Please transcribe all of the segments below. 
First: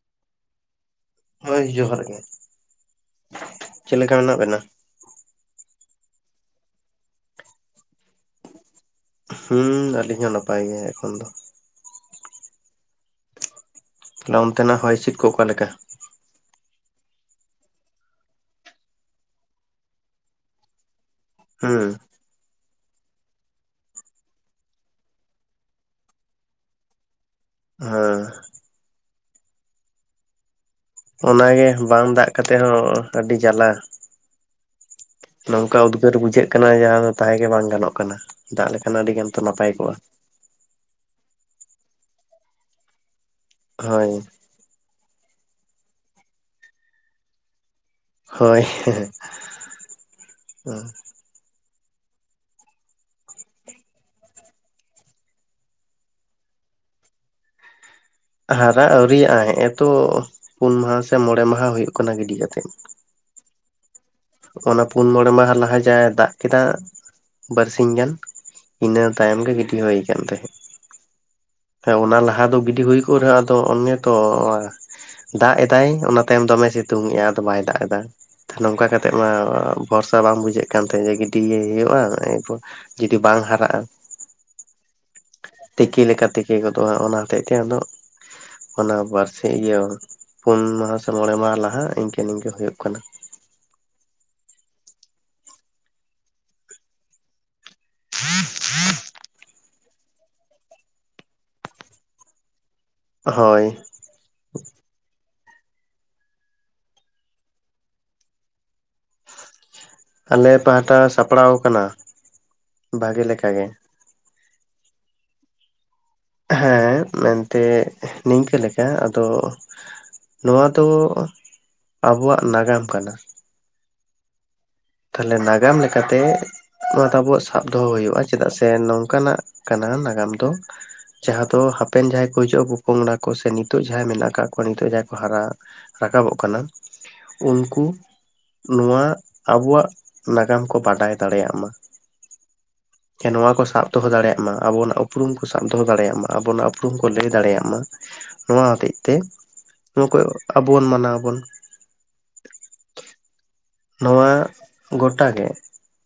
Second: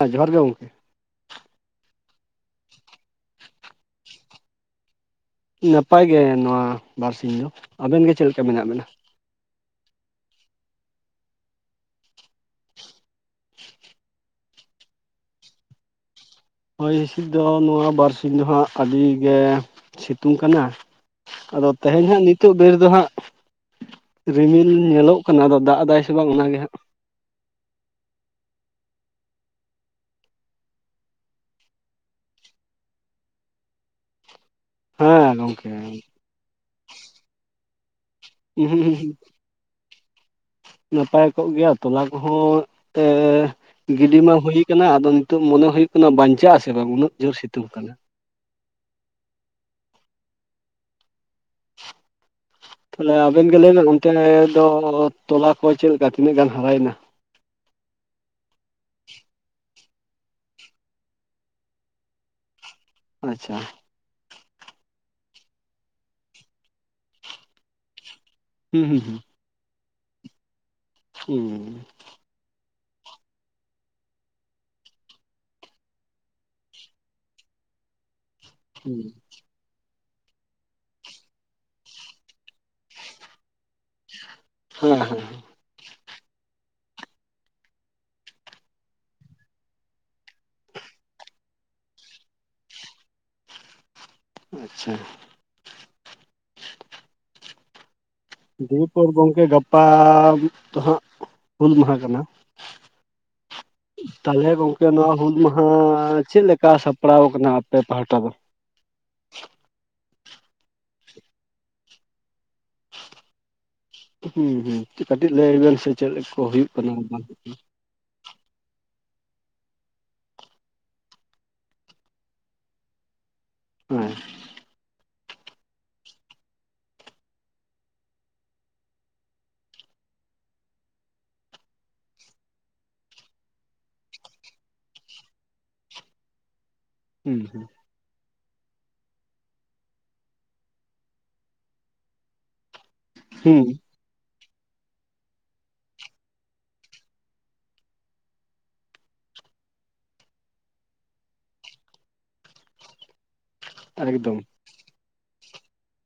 ᱦᱮᱸ ᱡᱚᱦᱟᱨ ᱜᱮ ᱜᱚᱢᱠᱮ ᱦᱳᱭ ᱡᱚᱦᱟᱨ ᱜᱮ ᱪᱮᱫ ᱞᱮᱠᱟ ᱦᱮᱱᱟᱜ ᱵᱮᱱᱟ? ᱱᱟᱯᱟᱭ ᱜᱮ ᱱᱚᱣᱟ ᱵᱟᱨᱥᱤᱧ ᱫᱚ᱾ ᱟᱵᱮᱱ ᱜᱮ ᱪᱮᱫ ᱞᱮᱠᱟ ᱢᱮᱱᱟᱜ ᱵᱮᱱᱟ? ᱦᱩᱸ ᱟᱞᱤᱧ ᱦᱚᱸ ᱱᱟᱯᱟᱭ ᱜᱮ ᱮᱠᱷᱚᱱ ᱫᱚ ᱟᱫᱚ ᱚᱱᱛᱮᱱᱟᱜ ᱦᱚᱭ ᱦᱤᱥᱤᱫ ᱠᱚ ᱚᱠᱟᱞᱮᱠᱟ? ᱦᱚᱭ ᱦᱤᱥᱤᱫ ᱫᱚ ᱱᱚᱣᱟ ᱵᱟᱨᱥᱤᱧ ᱫᱚ ᱦᱟᱸᱜ ᱟᱹᱰᱤ ᱜᱮ ᱥᱤᱛᱩᱝ ᱠᱟᱱᱟ᱾ ᱟᱫᱚ ᱦᱩᱸ ᱛᱮᱦᱮᱧ ᱦᱟᱸᱜ ᱱᱤᱛ ᱱᱤᱛᱚᱜ ᱵᱮᱲ ᱫᱚ ᱦᱟᱸᱜ ᱨᱤᱢᱤᱞ ᱧᱮᱞᱚᱜ ᱠᱟᱱᱟ ᱟᱫᱚ ᱫᱟᱜ ᱮᱫᱟᱭ ᱥᱮ ᱵᱟᱝ ᱚᱱᱟᱜᱮ ᱦᱟᱸᱜ [unintelligible] ᱚᱱᱟᱜᱮ ᱵᱟᱝ ᱫᱟᱜ ᱠᱟᱛᱮᱜ ᱦᱚᱸ ᱟᱹᱰᱤ ᱡᱟᱞᱟ ᱦᱮᱸ ᱜᱚᱢᱠᱮ ᱱᱚᱝᱠᱟ ᱩᱫᱽᱜᱟᱹᱨ ᱵᱩᱡᱷᱟᱹᱜ ᱠᱟᱱᱟ ᱡᱟᱦᱟᱸ ᱫᱚ ᱛᱟᱦᱮᱸᱜᱮ ᱵᱟᱝ ᱜᱟᱱᱚᱜ ᱠᱟᱱᱟ ᱫᱟᱜ ᱞᱮᱠᱷᱟᱱ ᱟᱹᱰᱤᱜᱟᱱ ᱛᱚ ᱱᱟᱯᱟᱭ ᱠᱚᱜᱼᱟ᱾ ᱱᱟᱯᱟᱭ ᱠᱚᱜ ᱜᱮᱭᱟ ᱛᱚᱞᱟ ᱠᱚᱦᱚᱸ ᱚᱱᱛᱮ ᱦᱳᱭ ᱜᱤᱰᱤ ᱢᱟ ᱦᱩᱭ ᱠᱟᱱᱟ ᱟᱫᱚ ᱱᱤᱛᱚᱜ ᱢᱚᱱᱮ ᱦᱩᱭᱩᱜ ᱠᱟᱱᱟ ᱵᱟᱧᱪᱟᱜ ᱟᱥᱮ ᱵᱟᱝ ᱩᱱᱟᱹᱜ ᱡᱳᱨ ᱥᱤᱛᱩᱝ ᱠᱟᱱᱟ ᱦᱳᱭ ᱛᱟᱦᱞᱮ ᱟᱵᱮᱱ ᱜᱮ ᱞᱟᱹᱭᱵᱮᱱ ᱚᱱᱛᱮ ᱫᱚ ᱛᱚᱞᱟ ᱠᱚ ᱪᱮᱫ ᱞᱮᱠᱟ ᱛᱤᱱᱟᱹᱜ ᱜᱟᱱ ᱦᱟᱨᱟᱭᱮᱱᱟ? ᱦᱟᱨᱟ ᱟᱹᱣᱨᱤᱭᱟᱜᱼᱟ ᱦᱮᱸᱜᱼᱮ ᱛᱚ ᱯᱩᱱ ᱢᱟᱦᱟ ᱥᱮ ᱢᱚᱬᱮ ᱢᱟᱦᱟ ᱦᱩᱭᱩᱜ ᱠᱟᱱᱟ ᱜᱤᱰᱤ ᱠᱟᱛᱮ᱾ ᱟᱪᱪᱷᱟ ᱚᱱᱟ ᱯᱩᱱ ᱢᱚᱬᱮ ᱢᱟᱦᱟ ᱞᱟᱦᱟ ᱡᱟᱭ ᱫᱟᱜ ᱠᱮᱫᱟ ᱵᱟᱨᱥᱤᱧ ᱜᱟᱱ ᱤᱱᱟᱹ ᱦᱩᱸ ᱛᱟᱭᱚᱢ ᱜᱮ ᱜᱤᱰᱤ ᱦᱳᱭ ᱠᱟᱱ ᱛᱟᱦᱮᱸᱫ [unintelligible] ᱦᱮᱸ ᱚᱱᱟ ᱞᱟᱦᱟ ᱫᱚ ᱜᱤᱰᱤ ᱦᱩᱭ ᱠᱚᱜ ᱨᱮᱦᱚᱸ ᱟᱫᱚ ᱚᱱᱮ ᱛᱚ ᱫᱟᱜ ᱮᱫᱟᱭ ᱚᱱᱟ ᱛᱟᱭᱚᱢ ᱫᱚᱢᱮ ᱥᱤᱛᱩᱝ ᱮᱜᱼᱟ ᱟᱫᱚ ᱵᱟᱭ ᱫᱟᱜ ᱮᱫᱟ ᱦᱩᱸ ᱱᱚᱝᱠᱟ ᱦᱩᱸ ᱠᱟᱛᱮ ᱵᱷᱚᱨᱥᱟ ᱵᱟᱝ ᱵᱩᱡᱷᱟᱹᱜ ᱠᱟᱱ ᱛᱟᱦᱮᱸᱫ ᱡᱮ ᱜᱤᱰᱤᱭᱮ ᱦᱩᱭᱩᱜᱼᱟ ᱮᱨᱯᱚᱨ ᱡᱩᱫᱤ ᱵᱟᱝ ᱦᱟᱨᱟᱜᱼᱟ ᱦᱮᱸ ᱦᱮᱸ ᱛᱤᱠᱤ ᱞᱮᱠᱟ ᱛᱤᱠᱤ ᱜᱚᱫᱚᱜᱼᱟ ᱚᱱᱟ ᱦᱚᱛᱮᱜ ᱛᱮ ᱟᱫᱚ ᱚᱱᱟ ᱵᱟᱨ ᱥᱤᱧ ᱤᱭᱟᱹ ᱯᱩᱱ ᱢᱟᱦᱟ ᱥᱮ ᱢᱚᱬᱮ ᱢᱟᱦᱟ ᱞᱟᱦᱟ ᱤᱱᱠᱟᱹ ᱱᱤᱝᱠᱟ ᱦᱩᱭᱩᱜ ᱠᱟᱱᱟ ᱟᱪᱪᱷᱟ ᱫᱤᱭᱮᱯᱚᱨ ᱜᱚᱝᱠᱮ ᱜᱟᱯᱟ ᱫᱚ ᱦᱟᱸᱜ ᱦᱩᱞ ᱢᱟᱦᱟ ᱠᱟᱱᱟ ᱦᱳᱭ ᱛᱟᱦᱚᱞᱮ ᱜᱚᱝᱠᱮ ᱱᱚᱣᱟ ᱦᱩᱞ ᱢᱟᱦᱟ ᱪᱮᱫᱞᱮᱠᱟ ᱥᱟᱯᱲᱟᱣ ᱟᱠᱟᱱᱟ ᱟᱯᱮ ᱯᱟᱦᱴᱟ ᱫᱚ ᱟᱞᱮ ᱯᱟᱦᱴᱟ ᱥᱟᱯᱲᱟᱣ ᱠᱟᱱᱟ ᱵᱷᱟᱜᱤ ᱞᱮᱠᱟ ᱜᱮ ᱦᱩᱸ ᱦᱩᱸ ᱠᱟᱹᱴᱤᱡ ᱞᱟᱹᱭ ᱵᱮᱱ ᱥᱮ ᱪᱮᱫ ᱠᱚ ᱦᱩᱭᱩᱜ ᱠᱟᱱᱟ ᱦᱮᱸ ᱵᱟᱝ ᱢᱮᱱᱛᱮ ᱱᱤᱝᱠᱟᱹ ᱞᱮᱠᱟ ᱟᱫᱚ ᱱᱚᱣᱟ ᱫᱚ ᱟᱵᱚᱣᱟᱜ ᱱᱟᱜᱟᱢ ᱠᱟᱱᱟ [unintelligible] ᱛᱟᱦᱚᱞᱮ ᱱᱟᱜᱟᱢ ᱞᱮᱠᱟᱛᱮ ᱚᱱᱟ ᱛᱚ ᱟᱵᱚᱣᱟᱜ ᱥᱟᱵ ᱫᱚᱦᱚ ᱦᱩᱭᱩᱜᱼᱟ ᱪᱮᱫᱟᱜ ᱥᱮ ᱱᱚᱝᱠᱟᱱᱟᱜ ᱠᱟᱱᱟ ᱱᱟᱜᱟᱢ ᱫᱚ ᱡᱟᱦᱟᱸ ᱫᱚ ᱦᱟᱯᱮᱱ ᱡᱟᱦᱟᱸᱭ ᱠᱚ ᱦᱤᱡᱩᱜᱼᱟ ᱯᱚᱯᱚᱝᱲᱟ ᱠᱚ ᱥᱮ ᱱᱤᱛᱚᱜ ᱡᱟᱦᱟᱸᱭ ᱢᱮᱱᱟᱜ ᱠᱟᱜᱠᱚ ᱱᱤᱛ ᱡᱟᱦᱟᱸᱭ ᱠᱚ ᱦᱟᱨᱟ ᱨᱟᱠᱟᱵᱚᱜ ᱠᱟᱱᱟ ᱦᱩᱸ ᱦᱩᱸ ᱩᱱᱠᱩ ᱱᱚᱣᱟ ᱟᱵᱚᱣᱟᱜ ᱱᱟᱜᱟᱢ ᱠᱚ ᱵᱟᱰᱟᱭ ᱫᱟᱲᱮᱭᱟᱜ ᱢᱟ ᱥᱮ ᱱᱚᱣᱟ ᱠᱚ ᱦᱩᱸ ᱥᱟᱵ ᱫᱚᱦᱚ ᱫᱟᱲᱮᱭᱟᱜ ᱢᱟ ᱟᱵᱚᱱᱟᱜ ᱩᱯᱨᱩᱢ ᱠᱚ ᱥᱟᱵ ᱫᱚᱦᱚ ᱫᱟᱲᱮᱭᱟᱜ ᱢᱟ ᱟᱵᱚᱱᱟᱜ ᱩᱯᱨᱩᱢ ᱠᱚ ᱞᱟᱹᱭ ᱫᱟᱲᱮᱭᱟᱜ ᱢᱟ ᱱᱚᱣᱟ ᱦᱚᱛᱮᱜ ᱛᱮ ᱱᱚᱣᱟ ᱠᱚ ᱟᱵᱚ ᱵᱚᱱ ᱢᱟᱱᱟᱣᱟᱵᱚᱱ ᱱᱚᱣᱟ ᱮᱠᱫᱚᱢ ᱜᱚᱴᱟᱮ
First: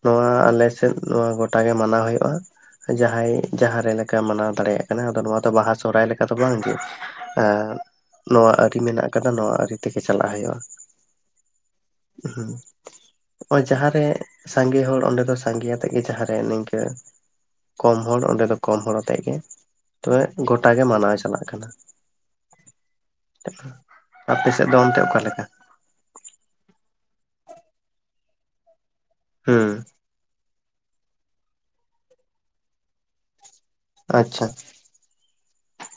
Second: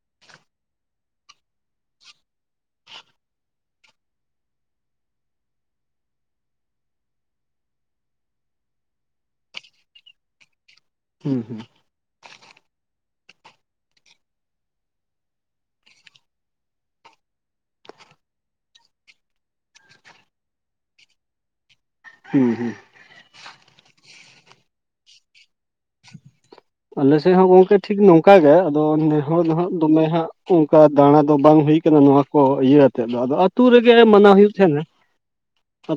ᱱᱚᱣᱟ ᱟᱞᱮᱥᱮᱫ ᱱᱚᱣᱟ ᱜᱚᱴᱟ ᱜᱮ ᱢᱟᱱᱟᱣ ᱦᱩᱭᱩᱜᱼᱟ ᱡᱟᱦᱟᱸᱭ ᱡᱟᱦᱟᱸᱨᱮ ᱞᱮᱠᱟ ᱢᱟᱱᱟᱣ ᱫᱟᱲᱮᱭᱟᱜ ᱠᱟᱱᱟ ᱟᱫᱚ ᱱᱚᱣᱟ ᱫᱚ ᱵᱟᱦᱟ ᱥᱚᱦᱨᱟᱭ ᱞᱮᱠᱟ ᱫᱚ ᱵᱟᱝᱜᱮ ᱡᱮ ᱮ ᱱᱚᱣᱟ ᱟᱹᱨᱤ ᱢᱮᱱᱟᱜ ᱟᱠᱟᱫᱟ ᱱᱚᱣᱟ ᱟᱹᱨᱤ ᱛᱮᱜᱮ ᱪᱟᱞᱟᱜ ᱦᱩᱭᱩᱜᱼᱟ ᱦᱩᱸ ᱦᱩᱸ ᱦᱩᱸ᱾ ᱱᱚᱜᱚᱭ ᱡᱟᱦᱟᱸ ᱨᱮ ᱥᱟᱸᱜᱮ ᱦᱚᱲ ᱚᱸᱰᱮ ᱫᱚ ᱥᱟᱸᱜᱮᱭᱟᱛᱮᱜ ᱜᱮ ᱡᱟᱦᱟᱸᱨᱮ ᱱᱤᱝᱠᱟ. ᱠᱚᱢ ᱦᱚᱲ ᱚᱸᱰᱮ ᱫᱚ ᱠᱚᱢ ᱦᱚᱲ ᱟᱛᱮᱜ ᱜᱮ ᱛᱚᱵᱮ ᱜᱚᱴᱟ ᱜᱮ ᱢᱟᱱᱟᱣ ᱪᱟᱞᱟᱜ ᱠᱟᱱᱟ᱾ ᱦᱩᱸ ᱦᱩᱸ᱾ ᱟᱯᱮ ᱥᱮᱫ ᱫᱚ ᱚᱱᱛᱮ ᱚᱠᱟᱞ ᱞᱮᱠᱟ? ᱟᱞᱮᱥᱮᱫ ᱦᱚᱸ ᱜᱚᱝᱠᱮ ᱴᱷᱤᱠ ᱱᱚᱝᱠᱟ ᱜᱮ ᱟᱫᱚ ᱱᱮ ᱦᱚᱲ ᱫᱚ ᱦᱟᱸᱜ ᱦᱩᱸ ᱫᱚᱢᱮ ᱦᱟᱸᱜ ᱚᱝᱠᱟ ᱫᱟᱬᱟ ᱫᱚ ᱵᱟᱝ ᱦᱩᱭ ᱠᱟᱱᱟ ᱱᱚᱣᱟ ᱠᱚ ᱤᱭᱟᱹ ᱟᱛᱮᱫ ᱫᱚ ᱟᱫᱚ ᱟᱨ ᱟᱹᱛᱩᱳ ᱨᱮᱜᱮ ᱢᱟᱱᱟᱣ ᱟᱪᱪᱷᱟ ᱦᱩᱭᱩᱜ ᱛᱟᱦᱮᱸᱱᱟ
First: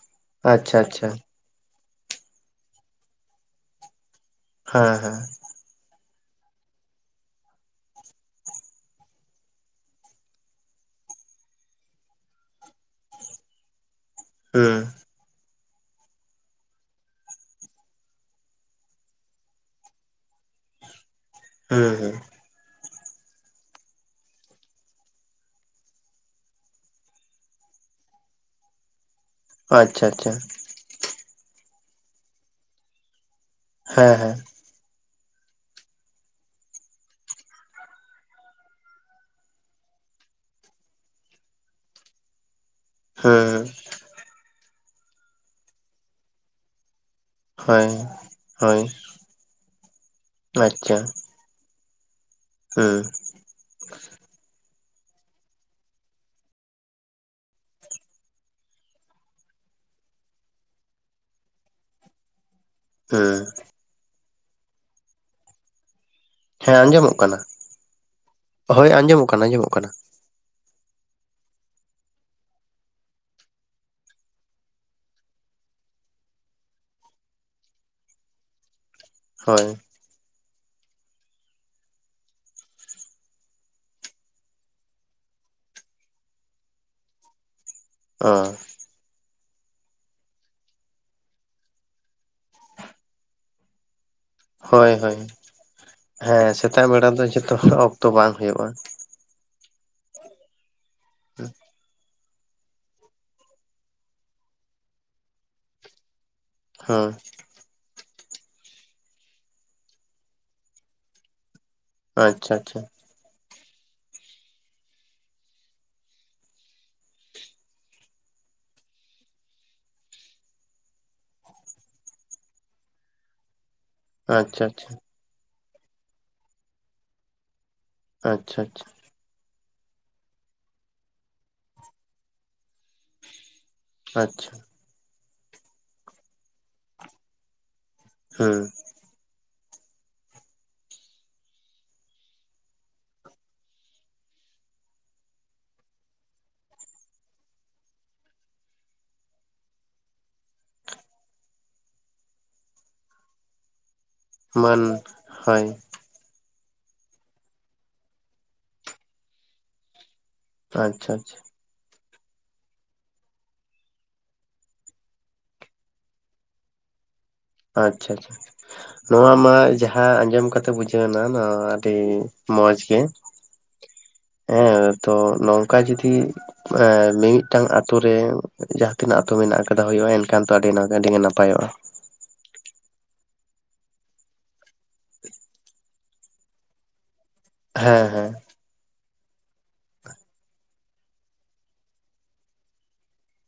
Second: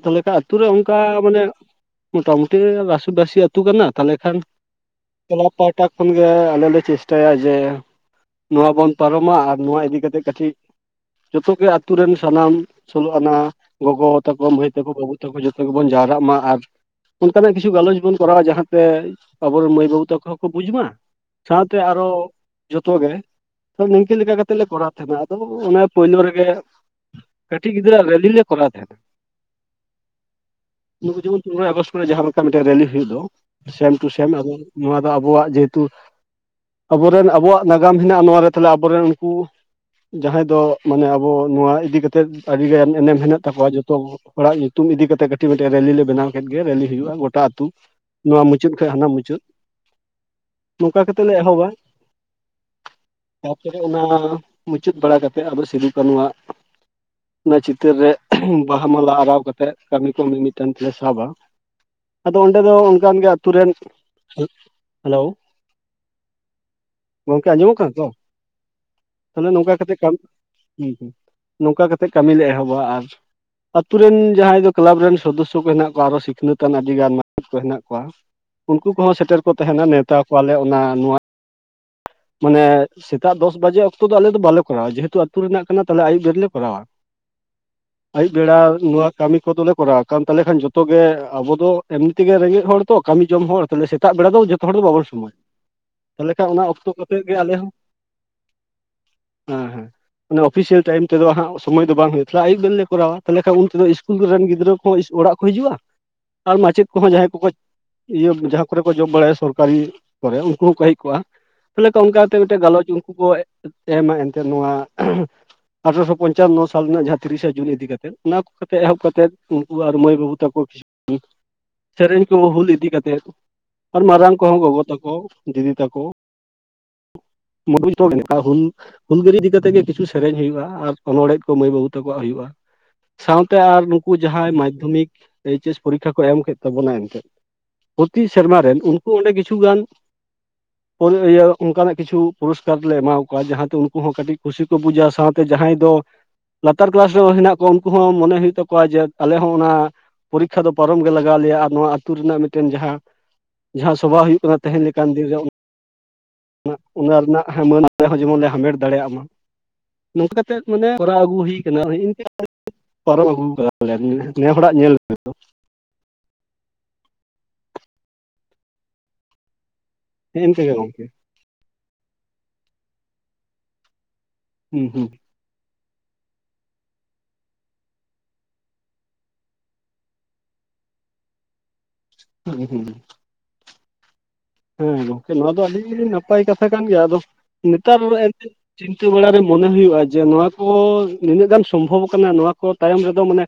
ᱛᱟᱦᱚᱞᱮ ᱠᱷᱟ ᱟᱛᱳ ᱨᱮ ᱟᱪᱪᱷᱟ ᱚᱱᱠᱟ ᱟᱪᱪᱷᱟ ᱢᱟᱱᱮ ᱢᱚᱴᱟᱢᱩᱴᱤ ᱨᱟᱥᱤᱵᱟᱹᱥᱤ ᱟᱹᱛᱩ ᱠᱟᱱᱟ ᱛᱟᱦᱚᱞᱮ ᱠᱷᱟᱱ ᱦᱮᱸ ᱦᱮᱸ᱾ [unintelligible] ᱯᱟᱦᱴᱟ ᱠᱷᱚᱱ ᱜᱮ ᱟᱞᱮ ᱞᱮ ᱪᱮᱥᱴᱟᱭᱟ ᱡᱮ ᱱᱚᱣᱟ ᱵᱚᱱ ᱯᱟᱨᱚᱢᱟ ᱟᱨ ᱱᱚᱣᱟ ᱤᱫᱤ ᱠᱟᱛᱮ ᱠᱟᱹᱴᱷᱤ ᱡᱚᱛᱚ ᱜᱮ ᱟᱛᱩ ᱨᱮᱱ ᱥᱟᱱᱟᱢ ᱥᱳᱞᱳ ᱟᱱᱟ ᱜᱚᱜᱚ ᱛᱟᱠᱚ ᱢᱟᱹᱭ ᱦᱩᱸ ᱛᱟᱠᱚ ᱵᱟᱹᱵᱩ ᱛᱟ ᱛᱟᱠᱚ ᱡᱚᱛᱚ ᱜᱮᱵᱚᱱ ᱡᱟᱣᱨᱟᱜ ᱢᱟ ᱟᱨ ᱚᱱᱠᱟᱱᱟᱜ ᱠᱤᱪᱷᱩ ᱜᱟᱞᱚᱪ ᱵᱚᱱ ᱠᱚᱨᱟᱣᱟ ᱡᱟᱦᱟᱸᱛᱮ ᱟᱵᱚᱨᱮᱱ ᱢᱟᱹᱭ ᱵᱟᱹᱵᱩ ᱛᱟᱠᱚ ᱠᱚ ᱵᱩᱡᱷ ᱢᱟ ᱥᱟᱶᱛᱮ ᱦᱩᱸ ᱟᱨᱚ ᱡᱚᱛᱚ ᱜᱮ ᱛᱷᱚ ᱱᱤᱝᱠᱟᱹ ᱞᱮᱠᱟ ᱠᱟᱛᱮᱜ ᱞᱮ ᱠᱚᱨᱟᱣ ᱛᱟᱦᱮᱱᱟ ᱟᱫᱚ ᱚᱱᱮ ᱯᱳᱭᱞᱳ ᱨᱮᱜᱮ ᱠᱟᱹᱴᱤᱡ ᱜᱤᱫᱽᱨᱟᱹ ᱟ ᱞᱮᱞᱤ ᱞᱮ ᱠᱚᱨᱟᱣ ᱛᱮᱦᱮᱱᱟ᱾ ᱟᱪᱪᱷᱟ ᱟᱪᱪᱷᱟ᱾ ᱠᱩ ᱡᱮᱢᱚᱱ ᱯᱚᱱᱨᱚᱭ ᱟᱜᱚᱥᱴ ᱠᱚᱨᱮ ᱡᱟᱦᱟᱸ ᱞᱮᱠᱟ ᱢᱤᱫᱮᱱ ᱨᱮᱞᱤ ᱦᱩᱭᱩᱜ ᱫᱚ ᱥᱮᱢ ᱴᱩ ᱦᱮᱸ ᱥᱮᱢ ᱦᱮᱸ ᱟᱵᱚ ᱱᱚᱣᱟ ᱟᱵᱚᱣᱟᱜ ᱡᱮᱦᱮᱛᱩ ᱟᱵᱚᱨᱮᱱ ᱟᱵᱚᱣᱟᱜ ᱱᱟᱜᱟᱢ ᱦᱮᱱᱟᱜᱼᱟ ᱱᱚᱣᱟᱨᱮ ᱛᱟᱦᱚᱞᱮ ᱟᱵᱚᱨᱮᱱ ᱩᱱᱠᱩ ᱡᱟᱦᱟᱸᱭ ᱫᱚ ᱢᱟᱱᱮ ᱟᱵᱚ ᱱᱚᱣᱟ ᱤᱫᱤ ᱠᱟᱛᱮᱫ ᱟᱹᱰᱤᱜᱟᱱ ᱮᱱᱢ ᱦᱮᱱᱟᱜ ᱦᱩᱸ ᱛᱟᱠᱚᱣᱟ ᱡᱚᱛᱚ ᱦᱚᱲᱟᱜ ᱧᱩᱛᱩᱢ ᱤᱫᱤ ᱠᱟᱛᱮᱜ ᱠᱟᱹᱴᱤᱡ ᱢᱤᱫᱴᱮᱡ ᱨᱮᱞᱤᱤ ᱞᱮ ᱵᱮᱱᱟᱣ ᱠᱮᱫᱜ ᱜᱮ ᱨᱮᱹᱤ ᱦᱩᱭᱩᱜᱼᱟ ᱜᱚᱴ ᱴᱟᱜ ᱟᱹᱛᱩ ᱦᱳᱭ ᱱᱚᱣᱟ ᱢᱩᱪᱟᱹᱫ ᱦᱳᱭ ᱠᱷᱡ ᱦᱟᱱᱟ ᱢᱩᱪᱟᱹᱫ ᱱᱚᱝᱠᱟ ᱠᱟᱛᱮᱫ ᱞᱮ ᱮᱦᱚᱵᱟ᱾ ᱦᱮᱸ᱾ ᱛᱟᱯᱚᱨᱮ ᱚᱱᱟ ᱢᱩᱪᱟᱹᱫ ᱵᱟᱲᱟ ᱠᱟᱛᱮᱫ ᱟᱫᱚ ᱥᱤᱫᱩ ᱠᱟ. ᱱᱩᱣᱟᱜ ᱚᱱᱟ ᱪᱤᱛᱟᱹᱨ ᱨᱮ ᱵᱟᱦᱟ ᱢᱟᱞᱟ ᱟᱨᱟᱣ ᱠᱟᱛᱮᱫ, ᱠᱟᱹᱢᱤ ᱠᱚ ᱢᱤᱼᱢᱤᱫᱴᱟᱝ ᱛᱮᱞᱮ ᱥᱟᱵᱟ᱾ ᱟᱫᱚ ᱚᱸᱰᱮ ᱫᱚ ᱚᱱ ᱠᱟᱱ ᱜᱮ ᱦᱩᱸ ᱟᱛᱩ ᱨᱮᱱ, ᱟᱹᱜ ᱦᱮᱞᱳ ᱦᱮᱸ ᱟᱸᱡᱚᱢᱚᱜ ᱠᱟᱱᱟ ᱜᱚᱝᱠᱮ ᱟᱸᱡᱚᱢᱚᱜ ᱠᱟᱱᱟ ᱛᱚ? ᱦᱳᱭ ᱟᱸᱡᱚᱢᱚᱜ ᱠᱟᱱᱟ ᱛᱟᱦᱚᱞᱮ ᱟᱸᱡᱚᱢᱚᱜ ᱱᱚᱝᱠᱟ ᱠᱟᱱᱟ ᱠᱟᱛᱮᱜ ᱠᱟᱹᱢᱤ ᱦᱩᱸ ᱦᱩᱸ ᱱᱚᱝᱠᱟ ᱠᱟᱛᱮᱜ ᱠᱟᱹᱢᱤ ᱞᱮ ᱮᱦᱚᱵᱟ ᱟᱨ ᱟᱛᱩᱨᱮᱱ ᱡᱟᱦᱟᱸᱭ ᱫᱚ ᱠᱞᱟᱵᱽ ᱨᱮᱱ ᱥᱚᱫᱚᱥᱥᱚ ᱠᱚ ᱦᱮᱱᱟᱜ ᱠᱚᱣᱟ ᱟᱨᱚ ᱥᱤᱠᱷᱱᱟᱹᱛᱟᱱ ᱟᱹᱰᱤᱜᱟᱱ ᱢᱟᱥᱴᱟᱨ ᱠᱚ ᱦᱮᱱᱟᱜ ᱠᱚᱣᱟ ᱠᱚ ᱦᱚᱸ ᱥᱮᱴᱮᱨ ᱠᱚ ᱦᱳᱭ ᱛᱟᱦᱮ ᱱᱟ, ᱱᱮᱶᱛᱟ ᱠᱚᱣᱟ ᱞᱮ ᱚᱱᱟ ᱱᱚᱣᱟᱼᱢᱟᱱᱮ ᱥᱮᱛᱟᱜ ᱫᱚᱥ ᱵᱟᱡᱮ ᱚᱠᱛᱚ ᱫᱚ ᱟᱞᱮ ᱫᱚ ᱵᱟᱞᱮ ᱠᱚᱨᱟᱣᱟ, ᱡᱮᱦᱮᱛᱩ ᱟ ᱟᱹᱛᱩ ᱨᱮᱱᱟᱜ ᱠᱟᱱᱟ ᱛᱟᱦᱞᱮ ᱟᱹᱭᱩᱵ ᱫᱷᱟᱹᱨᱤᱡ ᱞᱮ ᱠᱚᱨᱟᱣᱟ᱾ ᱚ ᱟᱹᱭᱩᱵ ᱵᱮᱲᱟ ᱱᱚᱣᱟ ᱠᱟᱹᱢᱤ ᱠᱚᱫᱚᱞᱮ ᱠᱚᱨᱟᱣ, ᱠᱟᱱ ᱛᱟᱦᱚᱞᱮ ᱠᱷᱟᱱ ᱡᱷᱚᱛᱚ ᱜᱮ, ᱟᱵᱚ ᱫᱚ ᱮᱢᱱᱤᱛᱮᱜᱮ ᱨᱮᱸᱜᱮᱡ ᱦᱚᱲ ᱛᱚ ᱠᱟᱹᱢᱤ ᱡᱚᱝ ᱦᱚᱲ ᱛᱟᱦ [unintelligible] ᱥᱮᱛᱟᱜ ᱵᱮᱲᱟ ᱫᱚ ᱡᱷᱚᱛᱚ ᱦᱚᱲ ᱫᱚ ᱦᱳᱭ ᱵᱟᱵᱚᱱ ᱦᱳᱭ ᱥᱚᱢᱚᱭ, ᱛᱟᱦᱚᱞᱮ ᱦᱮᱸ ᱠᱷᱟᱜ ᱚᱱᱟ ᱥᱮᱛᱟᱜ ᱚᱠᱛᱚ ᱵᱮᱲᱟ ᱠᱟᱛᱮᱜ ᱫᱚ ᱜᱮ ᱟᱞᱮ ᱡᱚᱛᱚ ᱦᱚᱸ ᱚᱠᱛᱚ ᱵᱟᱝ ᱦᱩᱭᱩᱜᱼᱟ ᱦᱮᱸ ᱦᱮᱸ ᱚᱲᱟ ᱚᱯᱷᱤᱥᱤᱭᱟᱞ ᱴᱟᱭᱤᱢ ᱛᱮᱫᱚ ᱦᱟᱸᱜ ᱥᱚᱢᱚᱭ ᱫᱚ ᱵᱟᱝ ᱦᱩᱭᱩᱜ ᱛᱟᱭᱡᱚᱲᱚ ᱠᱚᱨᱟᱣᱟ ᱛᱟᱦᱚᱞᱮ ᱠᱷᱟᱱ ᱩᱱᱛᱮ ᱫᱚ ᱤᱥᱠᱩᱞᱨᱮᱱ ᱜᱤᱫᱽᱨᱟᱹ ᱠᱚ ᱤᱥ ᱚᱲᱟᱜ ᱠᱚ ᱦᱤᱡᱩᱜᱼᱟ᱾ ᱟᱨ ᱢᱟᱪᱮᱫ ᱠᱚᱦᱚᱸ ᱦᱮᱸ ᱡᱟᱦᱟᱸᱭ ᱠᱚᱠᱚ ᱤᱭᱟᱹ ᱡᱟᱦᱟ ᱠᱚᱨᱮ ᱠᱚ ᱡᱚᱜ ᱵᱟᱲᱟᱭᱟ ᱥᱚᱨᱠᱟᱨᱤ ᱠᱚᱨᱮ ᱩᱱᱠᱩ ᱦᱚᱸᱠᱚ ᱦᱮᱡ ᱠᱚᱜᱼᱟ, ᱛᱟᱦᱚᱞᱮ ᱛᱚ ᱚᱱᱠᱟᱼᱟᱛᱮ ᱟᱪᱪᱷᱟ ᱢᱤᱫᱴᱮᱡ ᱟᱪᱪᱷᱟ ᱜᱟᱞᱚᱪ ᱠᱩᱼᱠᱚ ᱮᱜᱼᱮᱢᱟ ᱮᱱᱛᱮᱫ ᱱᱚᱣᱟ ᱟᱴᱷᱨᱚᱥᱚ ᱯᱚᱧᱪᱟᱱᱚ ᱥᱟᱞ ᱨᱮᱱᱟᱜ ᱡᱟᱦᱟᱸ ᱛᱤᱨᱤᱥᱟ ᱡᱩᱱ ᱤᱫᱤ ᱠᱟᱛᱮᱫ, ᱚᱱᱟ ᱠᱚ ᱠᱟᱛᱮᱜ ᱮᱦᱚᱵ ᱠᱟᱛᱮᱫ ᱩᱱ ᱠᱩ ᱟᱨ ᱢᱟᱹᱭ ᱵᱟᱹᱵᱩ ᱛᱟᱠᱚ ᱩᱸᱜ ᱥᱮᱨᱮᱧ ᱠᱚᱦᱚᱸ ᱦᱩᱞ ᱤᱫᱤ ᱠᱟᱛᱮᱜ᱾ ᱟᱨ ᱢᱟᱨᱟᱝ ᱠᱚ ᱦᱚᱸ ᱟᱪᱪᱷᱟ ᱜᱚ ᱜᱚ ᱟᱪᱪᱷᱟ ᱛᱟ ᱠᱚ ᱫᱤᱫᱤ ᱛᱟᱠᱚ [unintelligible] [unintelligible] ᱦᱩᱞ ᱟᱪᱪᱷᱟ ᱟᱪᱪᱷᱟ ᱦᱩᱞ ᱜᱟᱹᱨᱤ ᱤᱫᱤ ᱠᱟᱛᱮᱜ ᱜᱮ ᱠᱤᱪᱷᱩ ᱥᱮᱨᱮᱧ ᱦᱩᱭᱩᱜᱼᱟ ᱟᱨ ᱚᱱᱚᱲ ᱦᱮ ᱠᱚ ᱢᱟᱹᱭ ᱵᱟᱹᱵᱩ ᱛᱟᱠᱚ ᱣᱟᱜ ᱦᱩᱭᱩᱜᱼᱟ᱾ ᱥᱟᱶᱛᱮ ᱟᱨ ᱱᱩᱠᱩ ᱡᱟᱦᱟᱸᱭ ᱟᱪᱪᱷᱟ ᱢᱟᱫᱽᱫᱷᱚᱢᱤᱠ ᱮᱭᱤᱪ. ᱮᱥ. ᱯᱚᱨᱤᱠᱠᱷᱟ ᱠᱚ ᱮᱢ ᱠᱮᱫ ᱛᱟᱵᱚᱱᱟ ᱮᱱᱛᱮᱫ ᱛᱤ ᱥᱮᱨᱢᱟ ᱦᱩᱸ ᱨᱮᱱ, ᱩᱱᱠᱩ ᱚᱸᱰᱮ ᱠᱤᱪᱷᱩᱜᱟᱱ ᱦᱚᱭ ᱤᱭᱟᱹ ᱚᱱᱠᱟ ᱱᱟᱜ ᱠᱤᱪᱷᱩ ᱯᱩᱨᱚᱥ ᱠᱟᱨ ᱞᱮ ᱮᱢᱟ ᱠᱚᱣᱟ ᱡᱟᱦᱟ ᱛᱮ ᱩᱱᱠᱩ ᱦᱚᱸ ᱠᱟᱹᱴᱤᱡ ᱠᱩᱥᱤ ᱠᱚ ᱵᱩᱡᱟ ᱥᱟᱶ ᱛᱮ ᱡᱟᱦᱟᱸᱭ ᱫᱚ ᱞᱟᱛᱟᱨ ᱠᱮᱞᱟᱥ ᱨᱮ ᱦᱚᱸ ᱦᱮ ᱱᱟᱜ ᱠᱚᱣᱟ, ᱩᱱᱠᱩ ᱦᱚᱸ ᱢᱚᱱᱮ ᱦᱩᱭᱩᱜ ᱛᱟ ᱠᱚᱣᱟ ᱡᱮ ᱟᱞᱮ ᱦᱚᱸ ᱚᱱᱟ ᱯᱚᱨᱤᱠᱠᱷᱟ ᱫᱚ ᱯᱟᱨᱚᱢ ᱜᱮ ᱞᱟᱜᱟᱣᱼᱟᱞᱮᱭᱟ᱾ᱟᱨ ᱱᱚᱣᱟ ᱟᱹᱛᱩ ᱨᱮᱱᱟᱜ ᱢᱤᱫᱴᱮᱱ ᱡᱟᱦᱟᱸ ᱡᱟᱦᱟᱸ ᱥᱚᱵᱷᱟ ᱦᱩᱭᱩᱜ ᱠᱟᱱᱟ ᱛᱮ ᱢᱟᱱ ᱦᱮᱧ ᱞᱮᱠᱟᱱ ᱫᱤᱱ ᱨᱮ ᱩ ᱦᱳᱭ ᱚᱱᱟ, ᱚᱱᱟᱼᱨᱮᱱᱟᱜ ᱦᱟ ᱢᱟᱹᱱ ᱦᱚᱸ [unintelligible] ᱡᱮᱢᱚᱱ ᱞᱮ ᱦᱟᱢᱮᱴ ᱫᱟᱲᱮᱭᱟᱜ ᱢᱟ, ᱱᱚᱝᱠᱟᱼᱠᱟᱛ ᱥᱮᱫ, ᱢᱟᱱᱮ ᱟᱪᱪᱷᱟ ᱠᱚᱨᱟᱣ ᱟᱹᱜᱩ ᱟᱪᱪᱷᱟ ᱦᱩᱭ [unintelligible] ᱤᱱᱠᱟᱹ ᱯᱟᱨᱚᱢ ᱟᱹᱜᱩ ᱠᱟᱫᱟᱞᱮ ᱱᱮ ᱦᱚᱲᱟᱜ ᱧᱮᱞ ᱛᱮᱫᱚ᱾ ᱟᱪᱪᱷᱟ ᱟᱪᱪᱷᱟ, ᱱᱚᱣᱟ ᱢᱟ ᱡᱟᱦᱟᱸ ᱦᱮᱸ ᱟᱸᱡᱚᱢ ᱤᱱᱠᱟᱹ ᱠᱟᱛᱮ ᱜᱮ ᱵᱩ ᱡᱷᱟᱹᱣ ᱜᱚᱝᱠᱮ ᱮᱱᱟ ᱱᱚᱣᱟ ᱟᱹᱰᱤ ᱢᱚᱸᱡᱽᱜᱮ ᱦᱩᱸ ᱦᱮᱸ ᱦᱩᱸ ᱛᱚ, ᱱᱚᱝᱠᱟ ᱡᱩᱫᱤ ᱮ, ᱢᱤᱼᱢᱤᱫᱴᱟᱝ ᱟᱛᱩᱨ ᱨᱮ ᱡᱟᱦᱟᱸᱛᱤᱱᱟᱹᱜ ᱟᱛᱩ ᱢᱮᱱᱟᱜ ᱠᱟᱫᱟ, ᱦᱩᱭᱩᱜᱼᱟ ᱮᱱᱠᱷᱟᱱ ᱛᱚ ᱟᱹᱰᱤᱼᱱᱟ ᱚᱹᱰᱤᱜᱮ ᱱᱟᱯᱟᱭᱚᱜᱼᱟ᱾ ᱦᱩᱸ ᱦᱩᱸ᱾ ᱦᱮᱸ ᱜᱚᱝᱠᱮ ᱱᱚᱣᱟ ᱫᱚ ᱟᱹᱰᱤ ᱱᱟᱯᱟᱭ ᱠᱟᱛᱷᱟ ᱠᱟᱱ ᱜᱮᱭᱟ ᱟᱫᱚ, ᱱᱮᱛᱟᱨ ᱦᱮᱸ ᱦᱮᱸ ᱮᱱ ᱛᱮᱫ ᱪᱤᱱᱛᱟᱹ ᱵᱟᱲᱟ ᱨᱮ ᱢᱚᱱᱮ ᱦᱩᱭᱩᱜᱼᱟ ᱡᱮ, ᱱᱚᱣᱟ ᱠᱚ ᱱᱤᱱᱟᱹᱜ ᱜᱟᱱ ᱥᱚᱢ ᱵᱷᱚᱵ ᱠᱟᱱᱟ ᱱᱚᱣᱟ ᱠᱚ ᱛᱟᱭᱚᱢ ᱨᱮ ᱫᱚ ᱢᱟᱱᱮ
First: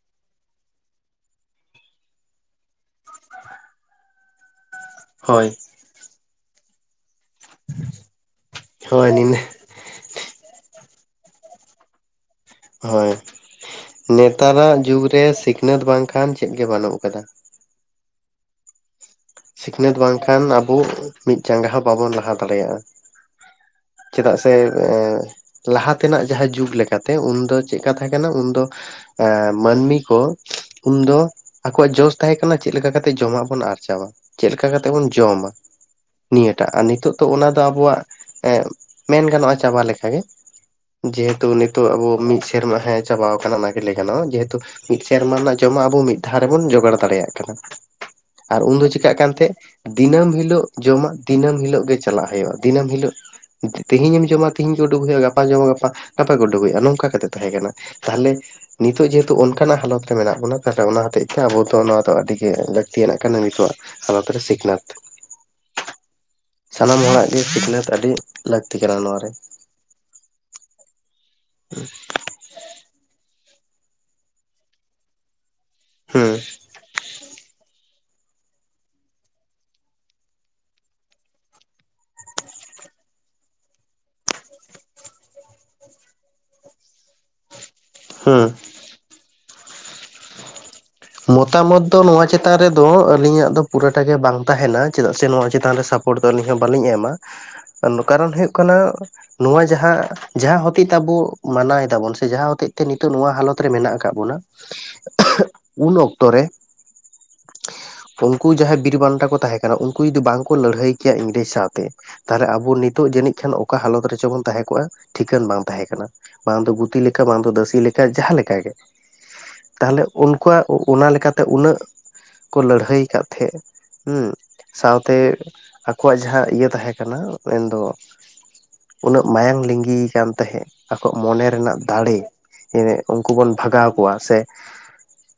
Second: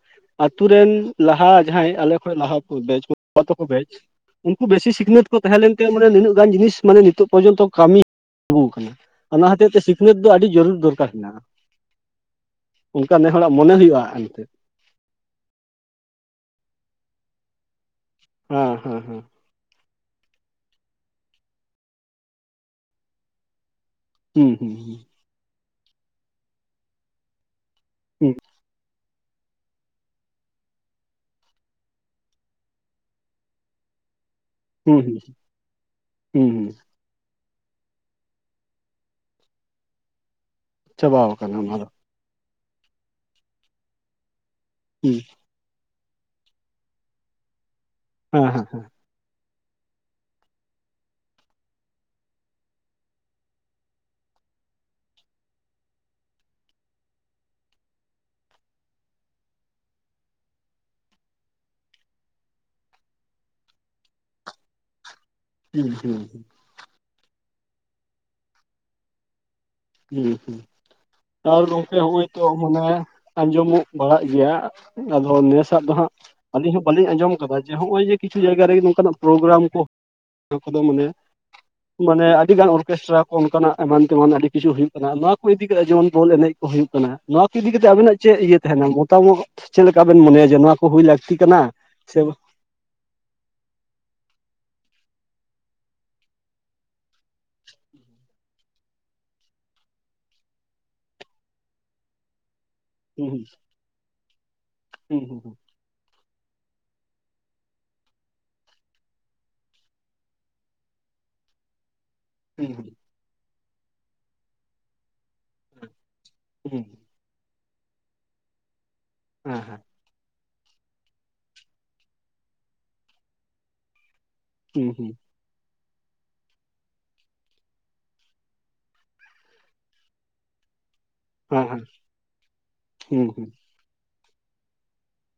ᱟᱛᱩ ᱨᱮᱱ ᱞᱟᱦᱟ ᱡᱟᱦᱟᱸᱭ ᱟᱞᱮ ᱠᱷᱚᱡ ᱞᱟᱦᱟ ᱠᱚ ᱵᱮᱪ ᱵᱟᱵᱟ ᱛᱟᱠᱚ ᱵᱮᱪ ᱩᱱᱠᱩ ᱵᱮᱥᱤ ᱥᱤᱠᱷᱱᱟᱹᱛ ᱠᱚ ᱦᱳᱭ ᱛᱟᱦᱮᱸ ᱞᱮᱱᱛᱮ ᱢᱟᱱᱮ, ᱱᱤᱱᱟᱹᱜ ᱜᱟᱱ ᱡᱤᱱᱤᱥ ᱢᱟᱱᱮ ᱱᱤᱛᱚᱜ ᱯᱚᱨᱡᱚᱱᱛᱚ ᱠᱟᱹᱢᱤ ᱟᱹᱜᱩ ᱦᱳᱭ ᱱᱤᱱᱟᱹ ᱠᱟᱱᱟ᱾ᱚᱱᱟ ᱦᱚᱛᱮᱡ ᱛᱮ ᱥᱤᱠᱷᱱᱟᱹᱛ ᱫᱚ ᱟᱹᱰᱤ ᱡᱟᱹᱨᱩᱨ ᱫᱚᱨᱠᱟᱨ ᱦᱮᱱᱟᱜᱼᱟ᱾ ᱦᱚᱭ, ᱚᱱᱠᱟ ᱱᱮ ᱦᱚᱲᱟᱜ ᱢᱚᱱᱮ ᱦᱩᱭᱩᱜᱼᱟ ᱮᱱᱛᱮᱫ ᱱᱮᱛᱟᱨ ᱟᱜ ᱡᱩᱜᱽ ᱨᱮ ᱥᱤᱠᱷ ᱱᱟᱹᱛ ᱵᱟᱝ ᱠᱷᱟᱱ ᱪᱮᱫ ᱜᱮ ᱵᱟᱹᱱᱩᱜ ᱠᱟᱫᱟ᱾ ᱦᱮᱸ ᱦᱮᱸ ᱦᱮᱸ᱾ ᱥᱤᱠᱷᱱᱟᱹᱛ ᱵᱟᱝᱠᱷᱟᱱ ᱟᱵᱚ, ᱢᱤᱫ ᱡᱟᱸᱜᱟ ᱦᱚᱸ ᱵᱟᱵᱚᱱ ᱞᱟᱦᱟ ᱫᱟᱲᱮᱭᱟᱜᱼᱟ᱾ ᱪᱮᱫᱟᱜ ᱥᱮ ᱦᱩᱸ ᱦᱩᱸ ᱮᱼᱞᱟᱦᱟ ᱛᱮᱱᱟᱜ ᱡᱟᱦᱟᱸ ᱡᱩᱜᱽ ᱞᱮᱠᱟ ᱠᱟᱛᱮ, ᱩᱱᱫᱚ ᱪᱮᱫᱠᱟ ᱛᱷᱟᱦᱮᱸ ᱠᱟᱱᱟ? ᱦᱩᱸ ᱩᱱᱫᱚ ᱮᱸ ᱢᱟᱹᱱᱢᱤ ᱠᱚ, ᱩᱱᱫᱚ ᱟᱠᱚᱣᱟᱜ ᱡᱚᱥ ᱛᱟᱦᱮ ᱠᱟᱱᱟ ᱪᱮᱫ ᱞᱮᱠᱟ ᱠᱟᱛᱮᱜ ᱡᱚᱢᱟᱜ ᱵᱚᱱ ᱟᱨᱡᱟᱣᱟ᱾ ᱪᱮᱫ ᱞᱮᱠᱟ ᱠᱟᱛᱮᱜ ᱦᱩᱸ ᱵᱚᱱ ᱦᱩᱸ ᱡᱚᱢᱟ ᱦᱩᱸ ᱱᱤᱭᱟᱹ ᱴᱟᱜ, ᱦᱩᱸ ᱟᱨ ᱱᱤᱛᱚᱜ ᱛᱚ ᱚᱱᱟ ᱫᱚ ᱟᱵᱚᱣᱟᱜ ᱢᱮᱱ ᱜᱟᱱᱚᱜᱼᱟ ᱪᱟᱵᱟ ᱞᱮᱠᱟᱜᱮ᱾ ᱪᱟᱵᱟᱣ ᱡᱮᱦᱮᱛᱩ ᱟᱠᱟᱱᱟ ᱚᱱᱟ ᱫᱚ ᱱᱤᱛᱚᱜ ᱟᱵᱚ ᱢᱤᱫ ᱥᱮᱨᱢᱟ ᱦᱮᱸ ᱪᱟᱵᱟᱣ ᱠᱟᱱᱟ ᱚᱱᱟᱜᱮ ᱞᱟᱹᱭ ᱜᱟᱱᱚᱜᱼᱟ᱾ ᱡᱮᱦᱮᱛᱩ ᱢᱤᱫ ᱦᱩᱸ ᱥᱮᱨᱢᱟ ᱨᱮᱱᱟᱜ ᱡᱚᱢᱟᱜ ᱟᱵᱚ ᱢᱤᱫ ᱫᱷᱟᱣ ᱨᱮ ᱵᱚᱱ ᱡᱚᱜᱟᱲ ᱫᱟᱲᱮᱭᱟᱜ ᱠᱟᱱᱟ ᱦᱮᱸ ᱟᱨ ᱦᱮᱸ ᱩᱱ ᱫᱚ ᱪᱤ, ᱪᱤᱠᱟᱜ ᱠᱟᱱ ᱛᱮ ᱫᱤᱱᱟᱹᱢ ᱦᱤᱞᱳᱜ ᱡᱚᱢᱟᱜ ᱫᱤᱱᱟᱹᱢ ᱦᱤᱞᱳᱜ ᱜᱮ ᱪᱟᱞᱟᱜ ᱦᱩᱭᱩᱜᱼᱟ ᱫᱤᱱᱟᱹᱢ ᱦᱤᱞᱳᱜᱼᱼ ᱛᱮᱦᱤᱧ ᱮᱢ ᱡᱚᱢᱟ ᱛᱮᱦᱤᱧ ᱜᱮ ᱩᱰᱩᱠ ᱦᱩᱭᱩᱜᱼᱟ ᱜᱟᱯᱟ ᱡᱚᱢᱟ ᱜᱟᱯᱟ ᱜᱟᱯᱟ ᱜᱮ ᱩᱰᱩᱠ ᱦᱩᱭᱩᱜᱼᱟ ᱱᱚᱝᱠᱟ ᱠᱟᱛᱮᱜ ᱛᱟᱸᱦᱮ ᱠᱟᱱᱟ᱾ ᱛᱟᱦᱞᱮ᱾ ᱱᱤᱛᱚᱜ ᱡᱮᱦᱮ ᱦᱩᱛᱩ ᱚᱱᱠᱟᱱᱟᱜ ᱦᱟᱞᱚᱛ ᱨᱮ ᱢᱮᱱᱟᱜ ᱵᱚᱱᱟ ᱛᱟᱦᱞᱮ ᱚᱱᱟ ᱦᱚᱛᱮᱡ ᱛᱮ ᱟᱵᱚ ᱫᱚ ᱚᱱᱟ ᱫᱚ ᱟᱹᱰᱤ ᱜᱮ ᱞᱟᱹᱠᱛᱤᱭᱟᱱᱟᱜ ᱠᱟᱱᱟ ᱱᱤᱛᱳᱜ ᱟᱜ᱾ ᱦᱟᱞᱚᱛ ᱨᱮ ᱥᱤᱠᱷᱱᱟᱹᱛ᱾ ᱦᱩᱸ ᱦᱩᱸ᱾ ᱥᱟᱱᱟᱢ ᱦᱚᱲᱟᱜ ᱜᱮ ᱥᱤᱠᱷᱱᱟᱹᱛ ᱟᱹᱰᱤ ᱞᱟᱹᱠᱛᱤ ᱠᱟᱱᱟ ᱱᱚᱣᱟ ᱨᱮ᱾ ᱦᱩᱸ ᱦᱩᱸ ᱛᱟᱣ ᱜᱚᱝᱠᱮ ᱦᱚᱜ-ᱚᱭ ᱛᱚ ᱚᱱᱟ ᱟᱸᱡᱚᱢᱚᱜ ᱵᱟᱲᱟᱜ ᱜᱮᱭᱟ ᱟᱫᱚ ᱱᱮᱥ [unintelligible] ᱫᱚ ᱦᱟᱜ ᱦᱩᱸ ᱟᱹᱞᱤᱧ ᱦᱚᱸ ᱵᱟᱹᱞᱤᱧ ᱟᱡᱚᱢ ᱠᱟᱫᱟ ᱡᱮ ᱦᱚᱜᱼᱚᱭ ᱡᱮ ᱠᱤᱪᱷᱩ ᱡᱟᱭᱜᱟ ᱨᱮᱜᱮ ᱱᱚᱝᱠᱟᱱᱟᱜ ᱯᱨᱳᱜᱨᱟᱢ ᱠᱚ ᱱᱚᱣᱟ ᱠᱚᱫᱚ ᱢᱟᱱᱮ ᱢᱟᱱᱮ ᱟᱹᱰᱤ ᱜᱟᱱ ᱚᱨᱠᱮᱥᱴᱨᱟ ᱠᱚ ᱚᱱᱠᱟᱱᱟᱜ ᱮᱢᱟᱱ ᱛᱮᱢᱟᱱ ᱟᱹᱰᱤ ᱠᱤᱪᱷᱩ ᱦᱩᱭᱩᱜ ᱠᱟᱱᱟ ᱱᱚᱭᱟ ᱠᱚ ᱤᱫᱤ ᱠᱟᱛᱮ ᱡᱮᱢᱚᱱ ᱵᱚᱞ ᱮᱱᱮᱡ ᱠᱚ ᱦᱩᱭᱩᱜ ᱠᱟᱱᱟ, ᱱᱚᱭᱟ ᱠᱚ ᱤᱫᱤ ᱠᱟᱛᱮᱜ ᱟᱵᱤᱱᱟᱜ ᱪᱮᱫ ᱦᱩᱸ ᱤᱭᱟᱹ ᱛᱟᱦᱮᱱᱟ ᱢᱚᱛᱟᱢᱚᱛ ᱪᱮᱫ ᱞᱮᱠᱟ ᱵᱮᱱ ᱢᱚᱱᱮᱭᱟᱡᱮ ᱱᱚᱣᱟᱼᱼ ᱢᱚᱛᱟᱢᱚᱛ ᱫᱚ ᱱᱚᱣᱟ ᱪᱮᱫ ᱪᱮᱛᱟᱱ ᱨᱮᱫᱚ ᱟᱹᱞᱤᱧᱟᱜ ᱫᱚ ᱯᱩᱨᱟᱹᱴᱟ ᱜᱮ ᱵᱟᱝ ᱛᱟᱦᱮᱱᱟ ᱪᱮᱫᱟᱜ ᱥᱮ ᱱᱚᱣᱟ ᱪᱮᱛᱟᱱ ᱨᱮ ᱥᱟᱯᱳᱨᱴ ᱫᱚ ᱟᱹᱞᱤᱧ ᱦᱚᱸ ᱵᱟᱞᱤᱧ ᱮᱢᱟ᱾ ᱠᱟᱨᱚᱱ ᱦᱳᱭᱳᱜ ᱠᱟᱱᱟ᱾ ᱱᱚᱣᱟ ᱡᱟᱦᱟ, ᱡᱟᱦᱟ ᱦᱚᱛᱮᱡ ᱟᱵᱚ ᱢᱟᱱᱟᱭ ᱫᱟᱵᱚᱱ ᱥᱮ ᱡᱟᱦᱟᱸ ᱦᱚᱛᱮᱡ ᱛᱮ ᱱᱤᱛᱳᱜ ᱦᱩᱸ ᱱᱚᱣᱟ ᱦᱟᱞᱚᱛ ᱨᱮ ᱢᱮᱱᱟᱜ ᱠᱟᱜ ᱵᱚᱱᱟ ᱦᱩᱸ ᱦᱩᱸ ᱩᱱ ᱚᱠᱛᱚ ᱨᱮ ᱩᱱᱠᱩ ᱡᱟᱦᱟᱭ ᱵᱤᱨ ᱵᱟᱱᱴᱟ ᱠᱚ ᱛᱟᱦᱮᱸ ᱠᱟᱱᱟ ᱩᱱᱠᱩ ᱡᱩᱫᱤ ᱵᱟᱝᱠᱚ ᱞᱟᱹᱲᱦᱟᱹᱭ ᱠᱮᱭᱟ ᱤᱝᱨᱮᱡᱽ ᱥᱟᱶᱛᱮ ᱛᱟᱦᱚᱞᱮ ᱦᱩᱸ ᱟᱵᱚ ᱱᱤᱛᱚᱜ ᱡᱟᱱᱤᱡ ᱠᱷᱟᱱ ᱚᱠᱟ ᱦᱟᱞᱚᱛ ᱨᱮᱪᱚ ᱵᱚᱱ ᱛᱟᱦᱮᱸ ᱠᱚᱜᱼᱟ ᱴᱷᱤᱠᱟᱹᱱ ᱵᱟᱝ ᱛᱟᱦᱮᱸ ᱠᱟᱱᱟ ᱵᱟᱝ ᱫᱚ ᱦᱩᱸ ᱦᱩᱸ ᱜᱩᱛᱤ ᱞᱮᱠᱟ ᱵᱟᱝ ᱫᱚ ᱫᱟᱹᱥᱤ ᱞᱮᱠᱟ ᱡᱟᱦᱟ ᱞᱮᱠᱟ ᱜᱮ᱾ ᱦᱮᱸ ᱦᱮᱸ᱾ ᱛᱟᱦᱞᱮ ᱩᱱᱠᱩᱣᱟᱜ ᱚᱱᱟ ᱞᱮᱠᱟᱛᱮ ᱩᱱᱟᱹᱜ ᱠᱚ ᱞᱟᱹᱲᱦᱟᱹᱭ ᱠᱟᱜ ᱛᱟᱦᱮᱜ ᱦᱩ ᱦᱮᱸ ᱥᱟᱶᱛᱮ ᱟᱠᱚᱣᱟᱜ ᱡᱟᱦᱟ ᱤᱭᱟᱹ ᱛᱟᱦᱮᱸ ᱠᱟᱱᱟ ᱢᱮᱱᱫᱚ ᱩᱱᱟᱹᱜ ᱢᱟᱭᱟᱝ ᱞᱤᱸᱜᱤ ᱠᱟᱱ ᱛᱟᱦᱮᱜ ᱟᱠᱚᱣᱟᱜ ᱢᱚᱱᱮ ᱨᱮᱱᱟᱜ ᱫᱟᱲᱮ ᱦᱩᱸ ᱩᱱᱠᱩ ᱦᱩᱸ ᱵᱚᱱ ᱵᱷᱟᱜᱟᱣ ᱠᱚᱣᱟ ᱥᱮ